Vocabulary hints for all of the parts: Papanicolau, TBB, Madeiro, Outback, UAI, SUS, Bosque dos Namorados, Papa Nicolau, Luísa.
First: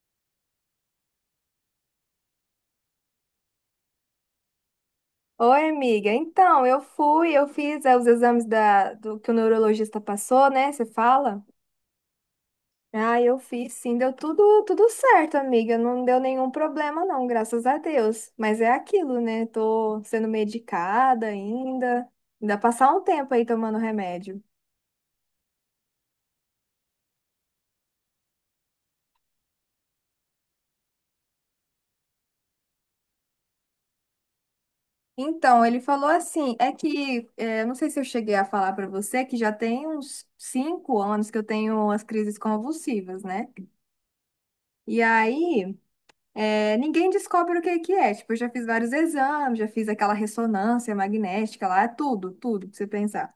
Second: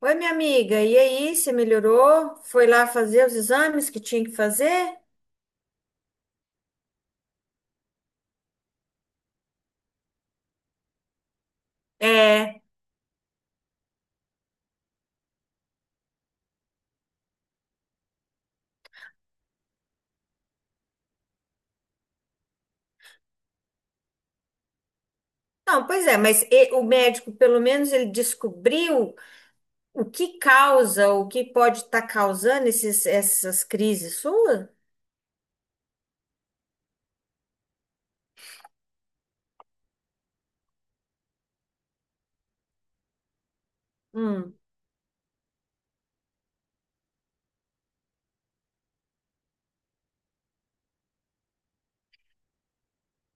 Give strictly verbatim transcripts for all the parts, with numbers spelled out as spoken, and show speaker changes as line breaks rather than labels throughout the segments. Oi, minha amiga, e aí, você melhorou? Foi lá fazer os exames que tinha que fazer?
Oi, amiga. Então, eu fui, eu fiz é, os exames da, do que o neurologista passou, né? Você fala?
É.
Ah, eu fiz, sim, deu tudo, tudo certo, amiga. Não deu nenhum problema, não, graças a Deus. Mas é aquilo, né? Tô sendo medicada ainda. Ainda passar um tempo aí tomando remédio.
Não, pois é, mas e- o médico, pelo menos, ele descobriu o que causa, o que pode estar causando esses, essas crises suas?
Então, ele falou assim, é que, é, não sei se eu cheguei a falar pra você, que já tem uns cinco anos que eu tenho as crises convulsivas, né?
Hum.
E aí É, ninguém descobre o que é que é. Tipo, eu já fiz vários exames, já fiz aquela ressonância magnética lá, é tudo, tudo pra você pensar.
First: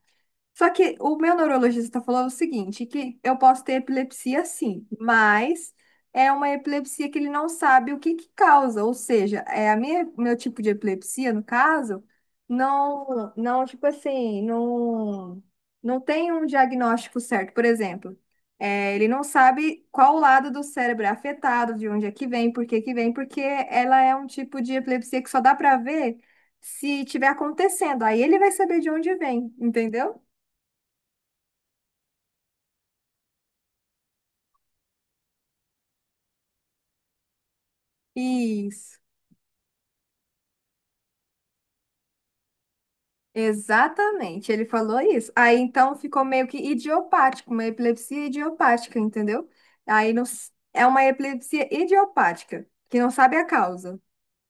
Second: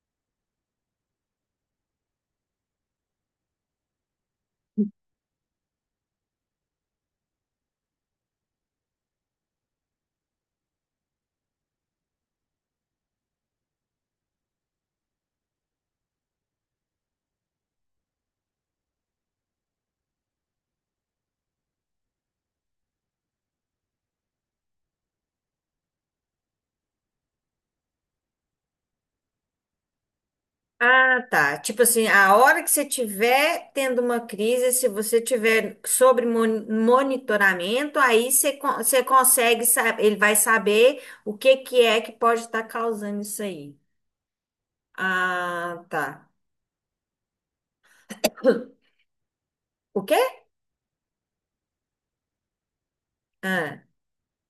Só que o meu neurologista falou o seguinte, que eu posso ter epilepsia sim, mas é uma epilepsia que ele não sabe o que que causa, ou seja, é a minha, meu tipo de epilepsia, no caso, não, não, tipo assim, não, não tem um diagnóstico certo, por exemplo, é, ele não sabe qual lado do cérebro é afetado, de onde é que vem, por que que vem, porque ela é um tipo de epilepsia que só dá para ver se tiver acontecendo, aí ele vai saber de onde vem, entendeu?
Ah, tá. Tipo assim, a hora que você tiver tendo uma crise, se você tiver sobre mon- monitoramento, aí você, con-
Isso,
você consegue saber, ele vai saber o que que é que pode estar causando isso aí.
exatamente, ele falou isso. Aí
Ah,
então ficou
tá.
meio que idiopático, uma epilepsia idiopática, entendeu?
O
Aí não,
quê?
s- é uma epilepsia idiopática, que não sabe a
Ah,
causa,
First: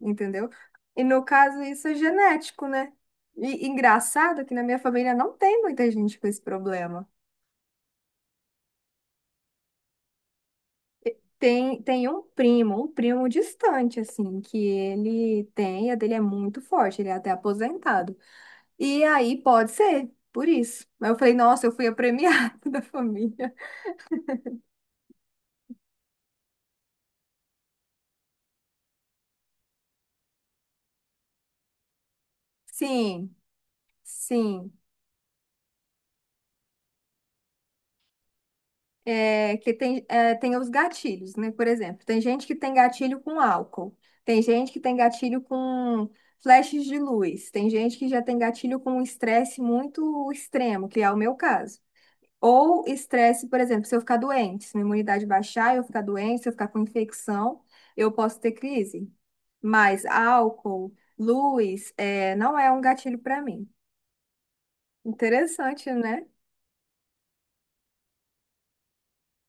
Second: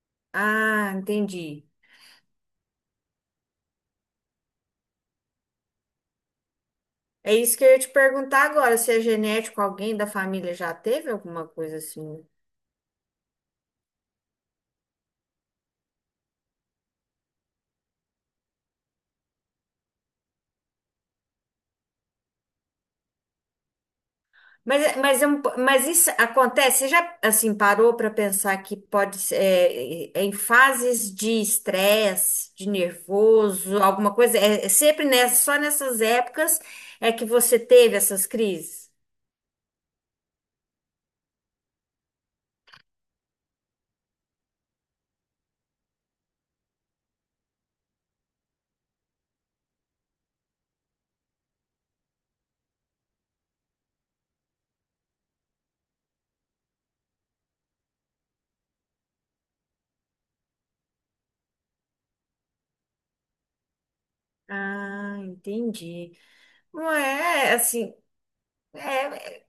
entendeu?
ah,
E no caso
entendi.
isso é genético, né? E engraçado que na minha família não tem muita gente com esse problema.
É isso que eu ia te perguntar agora, se é genético, alguém da família já teve alguma coisa
Tem, tem um
assim.
primo, um primo distante, assim, que ele tem, a dele é muito forte, ele é até aposentado. E aí pode ser, por isso. Mas eu falei, nossa, eu fui a premiada da família.
Mas, é- mas, é um mas isso acontece, você já assim parou para pensar que pode ser é, é é em fases de estresse, de
Sim,
nervoso, alguma coisa? É, é
sim.
sempre nessa, só nessas épocas é que você teve essas crises?
É, que tem, é, tem os gatilhos, né? Por exemplo, tem gente que tem gatilho com álcool, tem gente que tem gatilho com flashes de luz, tem gente que já tem gatilho com um estresse muito extremo, que é o meu caso. Ou estresse, por exemplo, se eu ficar doente, se minha imunidade baixar, eu ficar doente, se eu ficar com infecção, eu posso ter crise. Mas álcool, luz, é, não é um gatilho para mim.
Ah,
Interessante,
entendi.
né?
Não é assim, é,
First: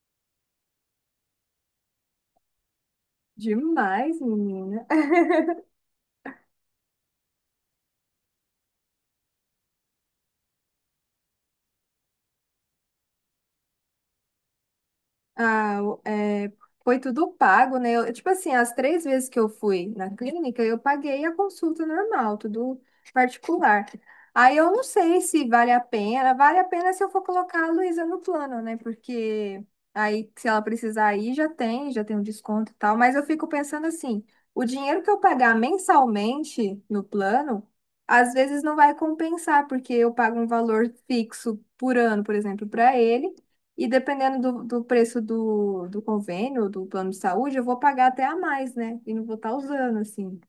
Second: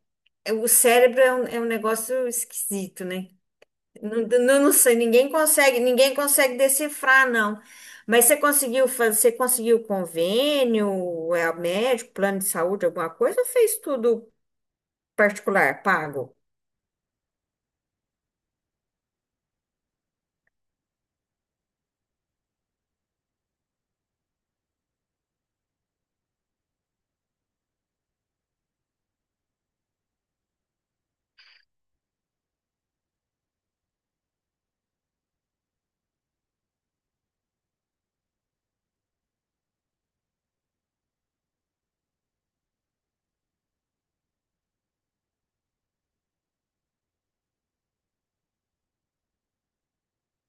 é- o cérebro é um é um negócio esquisito, né?
Demais,
Não, não, não
menina.
sei, ninguém consegue, ninguém consegue decifrar, não. Mas você conseguiu fazer, você conseguiu convênio, é médico, plano de saúde, alguma coisa, ou fez tudo
Ah,
particular,
o-
pago?
é, foi tudo pago, né? Eu, tipo assim, as três vezes que eu fui na clínica, eu paguei a consulta normal, tudo particular. Aí eu não sei se vale a pena. Vale a pena se eu for colocar a Luísa no plano, né? Porque aí, se ela precisar ir, já tem, já tem um desconto e tal. Mas eu fico pensando assim, o dinheiro que eu pagar mensalmente no plano, às vezes não vai compensar, porque eu pago um valor fixo por ano, por exemplo, para ele. E dependendo do, do preço do, do convênio, do plano de saúde, eu vou pagar até a mais, né? E não vou estar usando, assim.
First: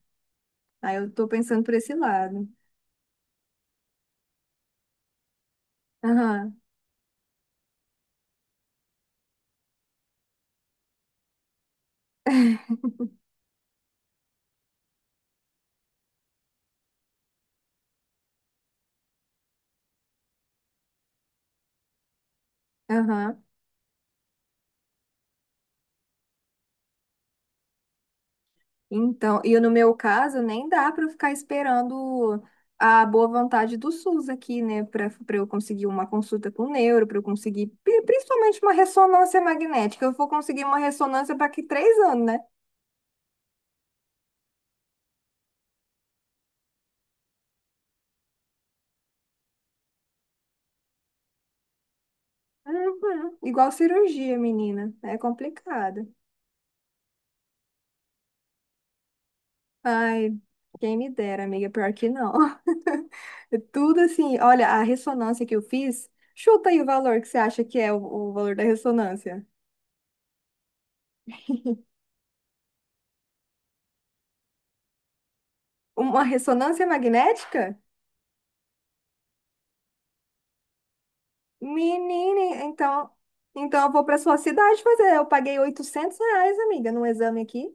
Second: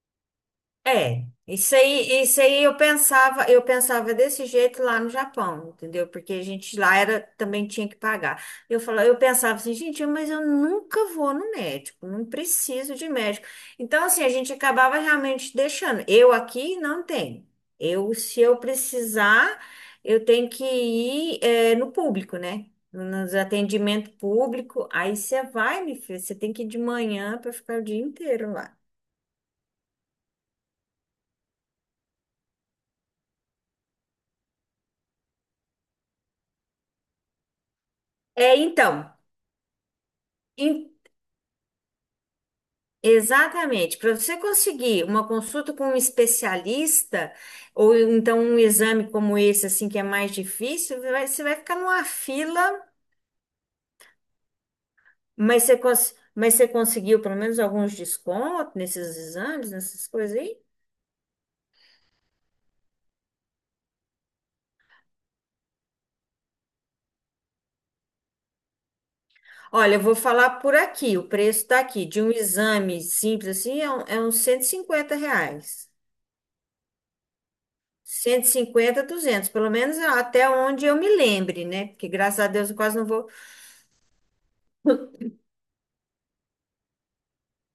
Aí eu tô
É,
pensando por
isso
esse
aí, isso
lado.
aí eu pensava, eu pensava desse jeito lá no Japão, entendeu? Porque a
Aham,
gente lá era também tinha que pagar. Eu falava, eu pensava assim, gente, mas eu nunca vou no médico, não preciso de médico. Então assim, a gente acabava realmente deixando. Eu aqui não tenho. Eu, se eu precisar, eu tenho que ir eh, no público, né? Nos
aham.
atendimento público. Aí você vai, me filho, você tem que ir de manhã para ficar o dia inteiro lá.
Então, e no meu caso, nem dá para eu ficar esperando a boa vontade do SUS aqui, né? Para para eu conseguir uma consulta com o neuro, para eu conseguir, pri-
É,
principalmente uma
então.
ressonância magnética. Eu vou conseguir uma ressonância para que três anos, né?
Exatamente. Para você conseguir uma consulta com um especialista, ou então um exame como esse, assim, que é mais difícil, vai- você vai ficar numa fila,
Uhum. Igual cirurgia, menina. É
mas você,
complicado.
cons- mas você conseguiu pelo menos alguns descontos nesses exames, nessas
Ai,
coisas aí?
quem me dera, amiga, pior que não. É tudo assim, olha, a ressonância que eu fiz, chuta aí o valor que você acha que é o, o valor da ressonância.
Olha, eu vou falar por aqui, o preço está aqui, de um exame simples assim, é, um- é uns cento e cinquenta reais.
Uma ressonância magnética?
Cento e cinquenta, duzentos, pelo menos até onde eu me lembre, né? Porque graças a
Menina,
Deus eu quase não
então,
vou.
então eu vou para sua cidade fazer. Eu paguei oitocentos reais, amiga, num exame aqui.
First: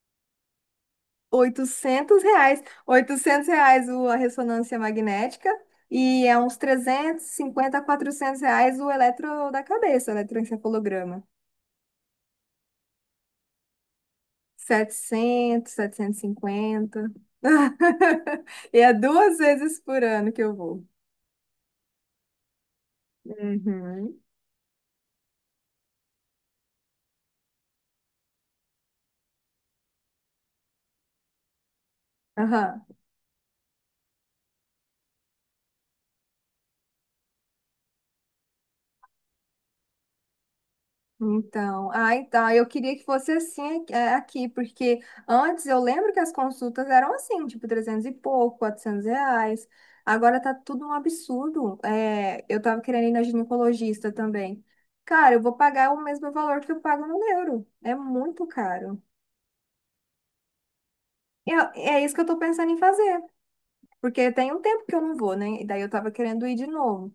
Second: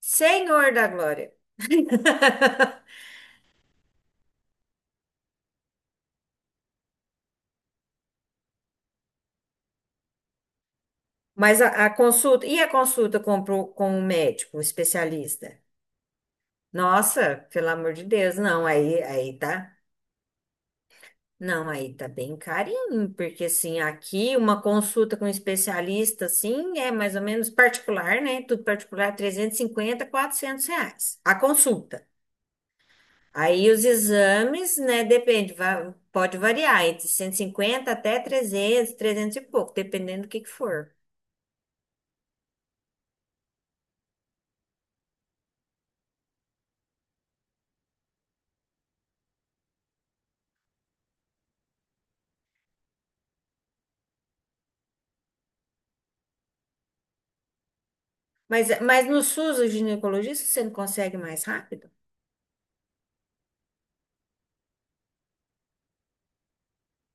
Senhor da Glória!
oitocentos reais. Oitocentos reais o- a ressonância magnética, e é uns trezentos e cinquenta a quatrocentos reais o eletro da cabeça, o eletroencefalograma.
Mas a, a consulta, e a consulta com, pro- com o médico, o especialista?
setecentos, setecentos E cinquenta.
Nossa, pelo amor de Deus, não,
E é
aí,
duas
aí tá,
vezes por ano que eu vou.
não, aí tá bem carinho, porque assim,
Uhum.
aqui uma consulta com um especialista, assim, é mais ou menos particular, né? Tudo particular, trezentos e cinquenta quatrocentos reais a consulta.
Aham.
Aí os exames, né, depende, va- pode variar entre cento e cinquenta até trezentos trezentos e pouco, dependendo do que que for.
Então, ah, então, eu queria que fosse assim é, aqui, porque antes eu lembro que as consultas eram assim, tipo trezentos e pouco, quatrocentos reais. Agora tá tudo um absurdo. É, eu tava querendo ir na ginecologista também. Cara, eu vou pagar o mesmo valor que eu pago no euro. É muito
Mas,
caro.
mas no SUS, o ginecologista, você não consegue mais
Eu-
rápido?
é é isso que eu tô pensando em fazer. Porque tem um tempo que eu não vou, né? E daí eu tava querendo ir de novo.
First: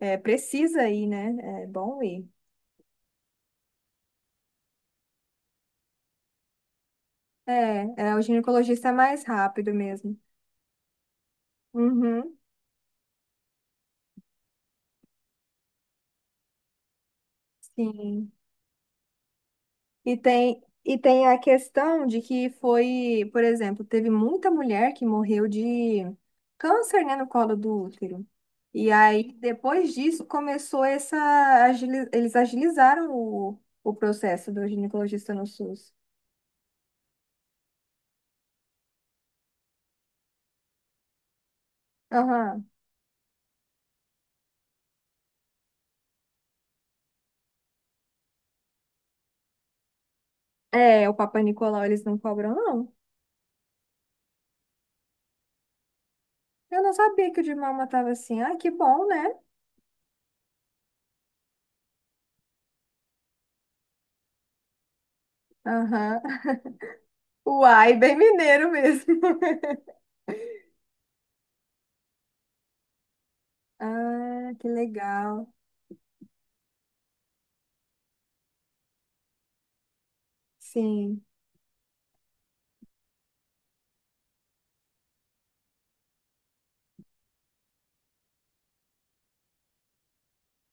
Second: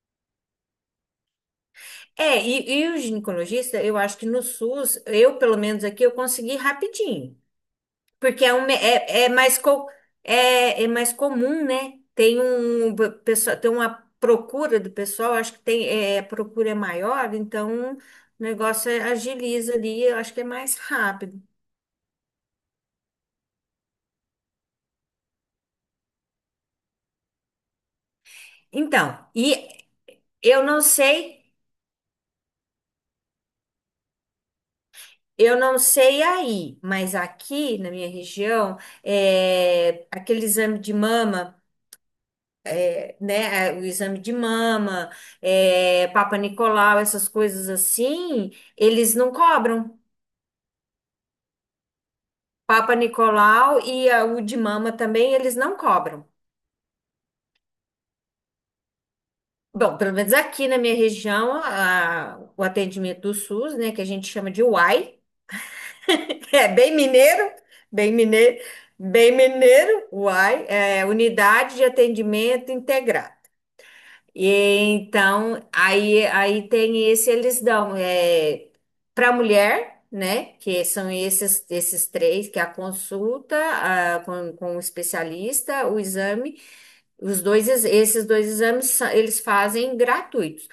É, precisa ir, né? É bom ir.
É, e, e o ginecologista, eu acho que no SUS, eu pelo menos aqui, eu consegui rapidinho.
É, é, o
Porque é, um, me-
ginecologista é mais
é, é, mais,
rápido
co-
mesmo.
é, é mais comum, né?
Uhum,
Tem um p- pessoa, tem uma procura do pessoal, acho que tem, é, a procura é maior, então o
sim.
negócio é- agiliza ali, eu
E
acho que é
tem,
mais
e tem a
rápido.
questão de que foi, por exemplo, teve muita mulher que morreu de câncer, né, no colo do útero. E
Então,
aí,
e
depois disso,
eu não
começou essa.
sei,
agili- Eles agilizaram o, o processo do ginecologista no
eu não
SUS.
sei aí, mas aqui na minha região, é, aquele exame de mama.
Aham.
Né, é, o exame de mama, é, Papa Nicolau, essas coisas assim, eles não cobram.
É, o Papai Nicolau eles não cobram, não.
Papa Nicolau e a- o de mama também, eles não cobram.
Eu não sabia que o de Malma tava assim. Ah, que bom, né?
Bom, pelo menos aqui na minha região, a- o atendimento do SUS, né, que a gente chama de UAI,
Aham.
é bem mineiro,
Uai,
bem
bem
mineiro,
mineiro mesmo.
bem mineiro, UAI, é Unidade de Atendimento Integrado. E
Ah, que legal.
então, aí, aí tem esse, eles dão é, para a mulher, né? Que são
Sim.
esses, esses três, que é a consulta a- com, com o especialista, o exame, os dois, ex- esses dois exames sa- eles fazem gratuitos.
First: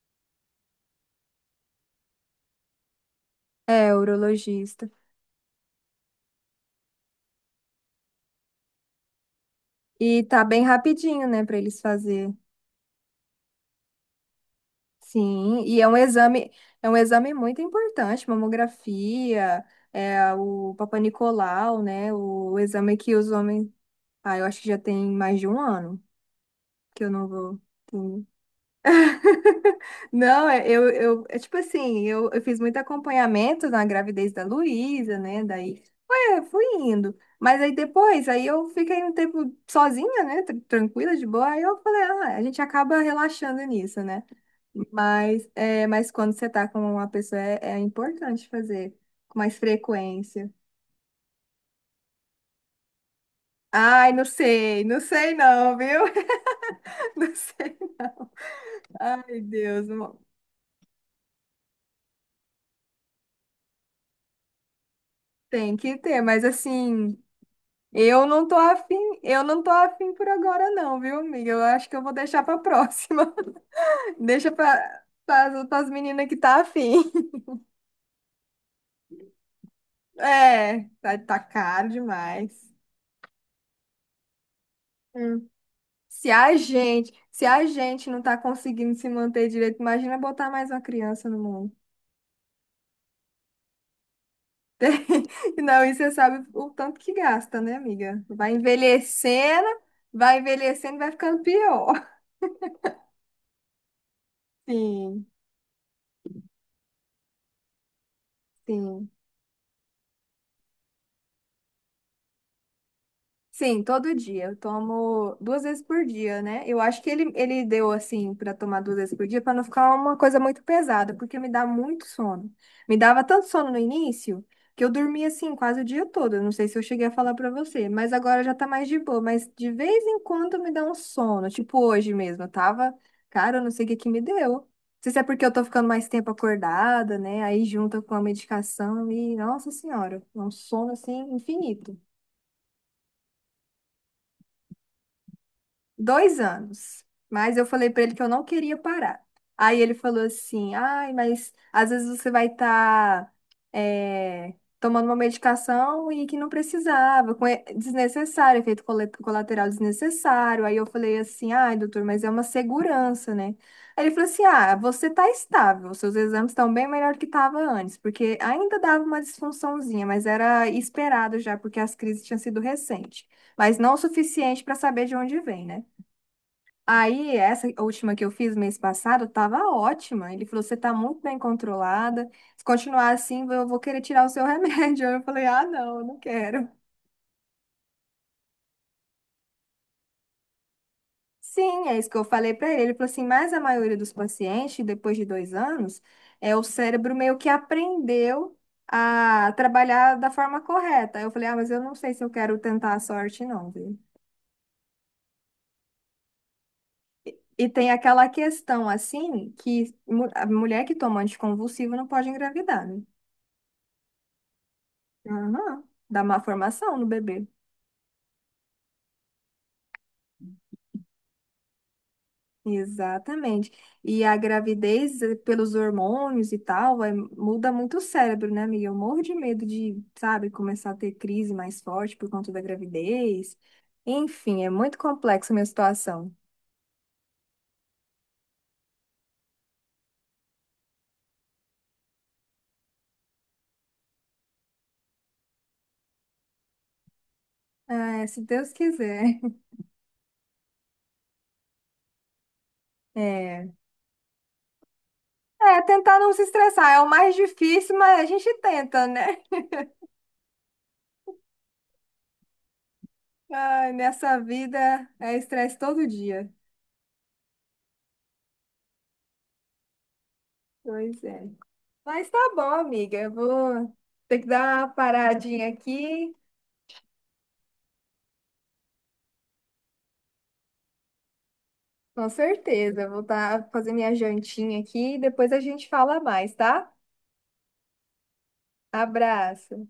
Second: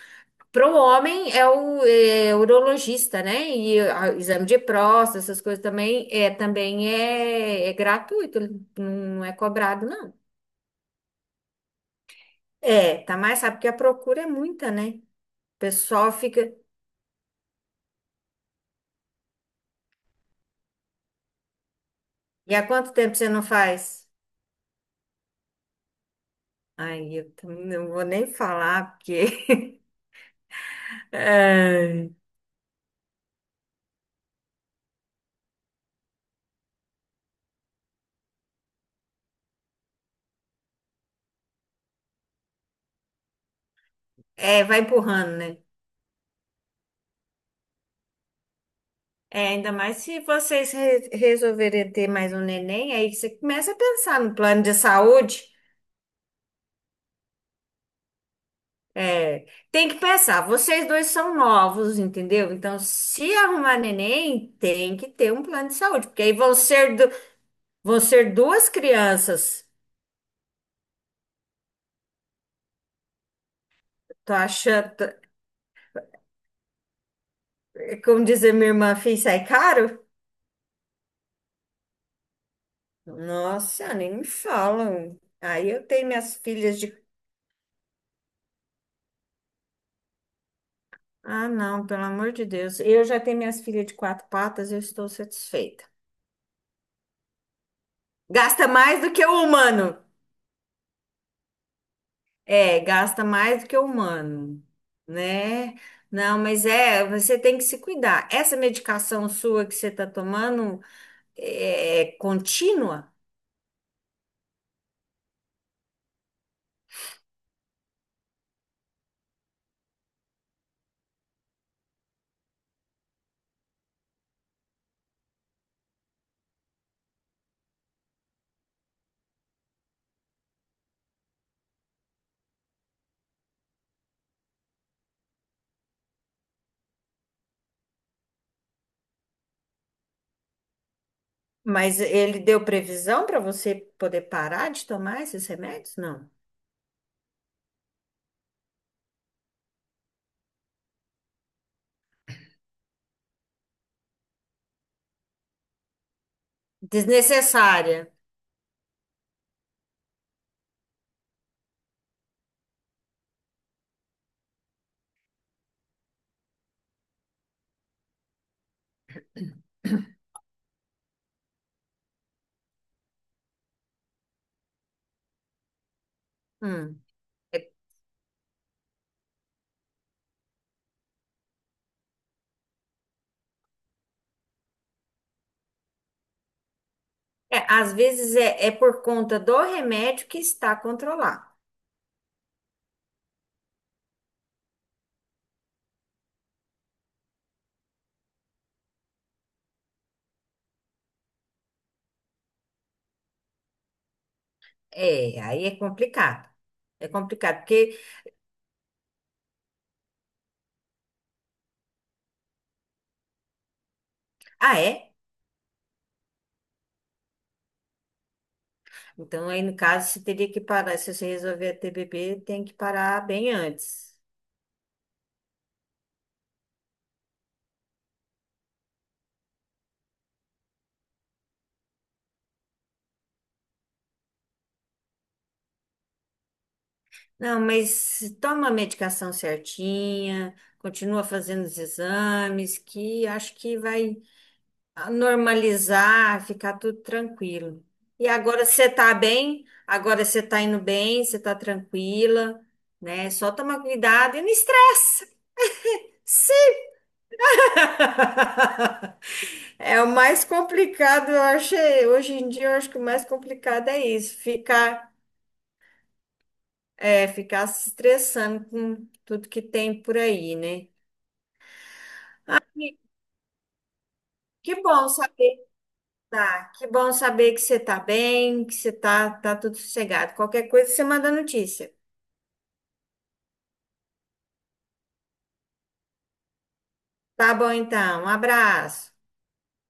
Para o homem é o é, urologista, né? E
É,
a- o exame de
urologista.
próstata, essas coisas também é, também é, é gratuito, não é cobrado, não.
E tá bem rapidinho, né, pra eles fazer.
É, tá mais, sabe, porque a procura é muita, né? O
Sim, e é um
pessoal
exame,
fica.
é um exame muito importante, mamografia, é o Papanicolau, né?
E
O
há quanto
exame que
tempo você
os
não
homens.
faz?
Ah, eu acho que já tem mais de um ano que eu
Ai,
não
eu
vou.
também não vou nem falar, porque.
Não, é- eu, eu, é tipo assim,
Ai.
eu, eu fiz muito acompanhamento na gravidez da Luísa, né? Daí foi, é, fui indo. Mas aí depois, aí eu fiquei um tempo sozinha, né? tran- Tranquila, de boa. Aí eu falei, ah, a gente acaba relaxando nisso, né?
É, vai empurrando,
Mas,
né?
é, mas quando você tá com uma pessoa, é, é importante fazer com
É,
mais
ainda mais se
frequência.
vocês re- resolverem ter mais um neném, aí você começa a
Ai,
pensar
não
no plano de
sei, não sei
saúde.
não, viu? Não sei. Ai,
É, tem
Deus,
que
não,
pensar, vocês dois são novos, entendeu? Então, se arrumar neném, tem que ter um plano de
tem que
saúde,
ter,
porque aí
mas
vão ser, du-
assim.
vão
Eu
ser
não tô
duas
afim, eu não
crianças.
tô afim por agora não, viu, amiga? Eu acho que eu vou deixar pra próxima.
Tô
Deixa pra,
achando,
pra, pras meninas que tá afim.
como dizer minha irmã, filho, sai caro?
É, tá, tá caro demais.
Nossa, nem me falam.
Hum.
Aí eu tenho
Se
minhas
a
filhas de.
gente, se a gente não tá conseguindo se manter direito, imagina botar mais uma criança no
Ah,
mundo.
não, pelo amor de Deus. Eu já tenho minhas filhas de quatro patas, eu estou
Não,
satisfeita.
e você sabe o tanto que gasta, né, amiga? Vai
Gasta mais do que o
envelhecendo,
humano.
vai envelhecendo, vai ficando pior.
É, gasta mais do que o humano,
Sim,
né? Não, mas é, você tem que se cuidar. Essa
sim.
medicação sua que você está tomando é é contínua,
Sim, todo dia. Eu tomo duas vezes por dia, né? Eu acho que ele, ele deu assim para tomar duas vezes por dia para não ficar uma coisa muito pesada, porque me dá muito sono. Me dava tanto sono no início que eu dormia assim quase o dia todo. Eu não sei se eu cheguei a falar para você, mas agora já tá mais de boa. Mas de vez em quando me dá um sono, tipo hoje mesmo. Eu tava, cara, eu não sei o que que me deu. Não sei se é porque eu tô ficando mais tempo acordada, né? Aí junta com a medicação e, nossa senhora, é um sono assim infinito.
mas ele deu previsão para você poder parar de tomar esses remédios? Não.
Dois anos, mas eu falei para ele que eu não queria parar. Aí ele falou assim, ai, mas às vezes você vai estar tomando uma medicação e que não precisava, com e-
Desnecessária.
desnecessário, efeito cole- colateral desnecessário. Aí eu falei assim, ai, doutor, mas é uma segurança, né? Aí ele falou assim, ah, você está estável, seus exames estão bem melhor que estava antes, porque ainda dava uma disfunçãozinha, mas era esperado já, porque as crises tinham sido recentes, mas não o suficiente para saber de onde vem, né?
Hum.
Aí, essa
É.
última que eu fiz mês passado tava ótima. Ele falou: você tá muito bem controlada. Se continuar assim, eu vou querer tirar o seu remédio. Eu falei: ah, não, eu não quero.
É, às vezes é, é por conta do remédio que está controlado.
Sim, é isso que eu falei para ele. Ele falou assim: mas a maioria dos pacientes, depois de dois anos, é o cérebro meio que aprendeu a trabalhar da forma correta. Aí eu falei: ah, mas eu não sei se eu quero tentar a sorte, não, viu?
É, aí é complicado. É complicado,
E tem
porque.
aquela questão assim que mu- a mulher que toma anticonvulsivo não pode engravidar, né?
Ah, é?
Aham, dá má formação no bebê.
Então, aí no caso, você teria que parar. Se você resolver a T B B, tem que parar bem
Exatamente.
antes.
E a gravidez, eh, pelos hormônios e tal, vai, muda muito o cérebro, né, amiga? Eu morro de medo de, sabe, começar a ter crise mais forte por conta da gravidez. Enfim, é muito complexa a minha situação.
Não, mas toma a medicação certinha, continua fazendo os exames, que acho que vai a normalizar, ficar tudo tranquilo.
É,
E
se
agora
Deus
você tá
quiser.
bem, agora você tá indo bem, você tá tranquila, né? Só
É.
tomar cuidado e não estressa.
É, tentar não se
Sim.
estressar é o mais difícil, mas a gente tenta, né?
É o mais complicado, eu achei. Hoje em dia, eu acho que o mais complicado
Ai,
é isso,
nessa vida
ficar,
é estresse todo dia.
é, ficar se estressando com tudo que tem por aí, né?
Pois é. Mas tá bom,
E
amiga. Eu vou ter que
que
dar uma
bom saber,
paradinha aqui.
tá, que bom saber que você tá bem, que você tá, tá tudo sossegado. Qualquer coisa, você manda notícia.
Com certeza. Eu vou tá fazer minha jantinha aqui e depois a gente fala mais, tá?
Tá bom, então. Um abraço.
Abraço.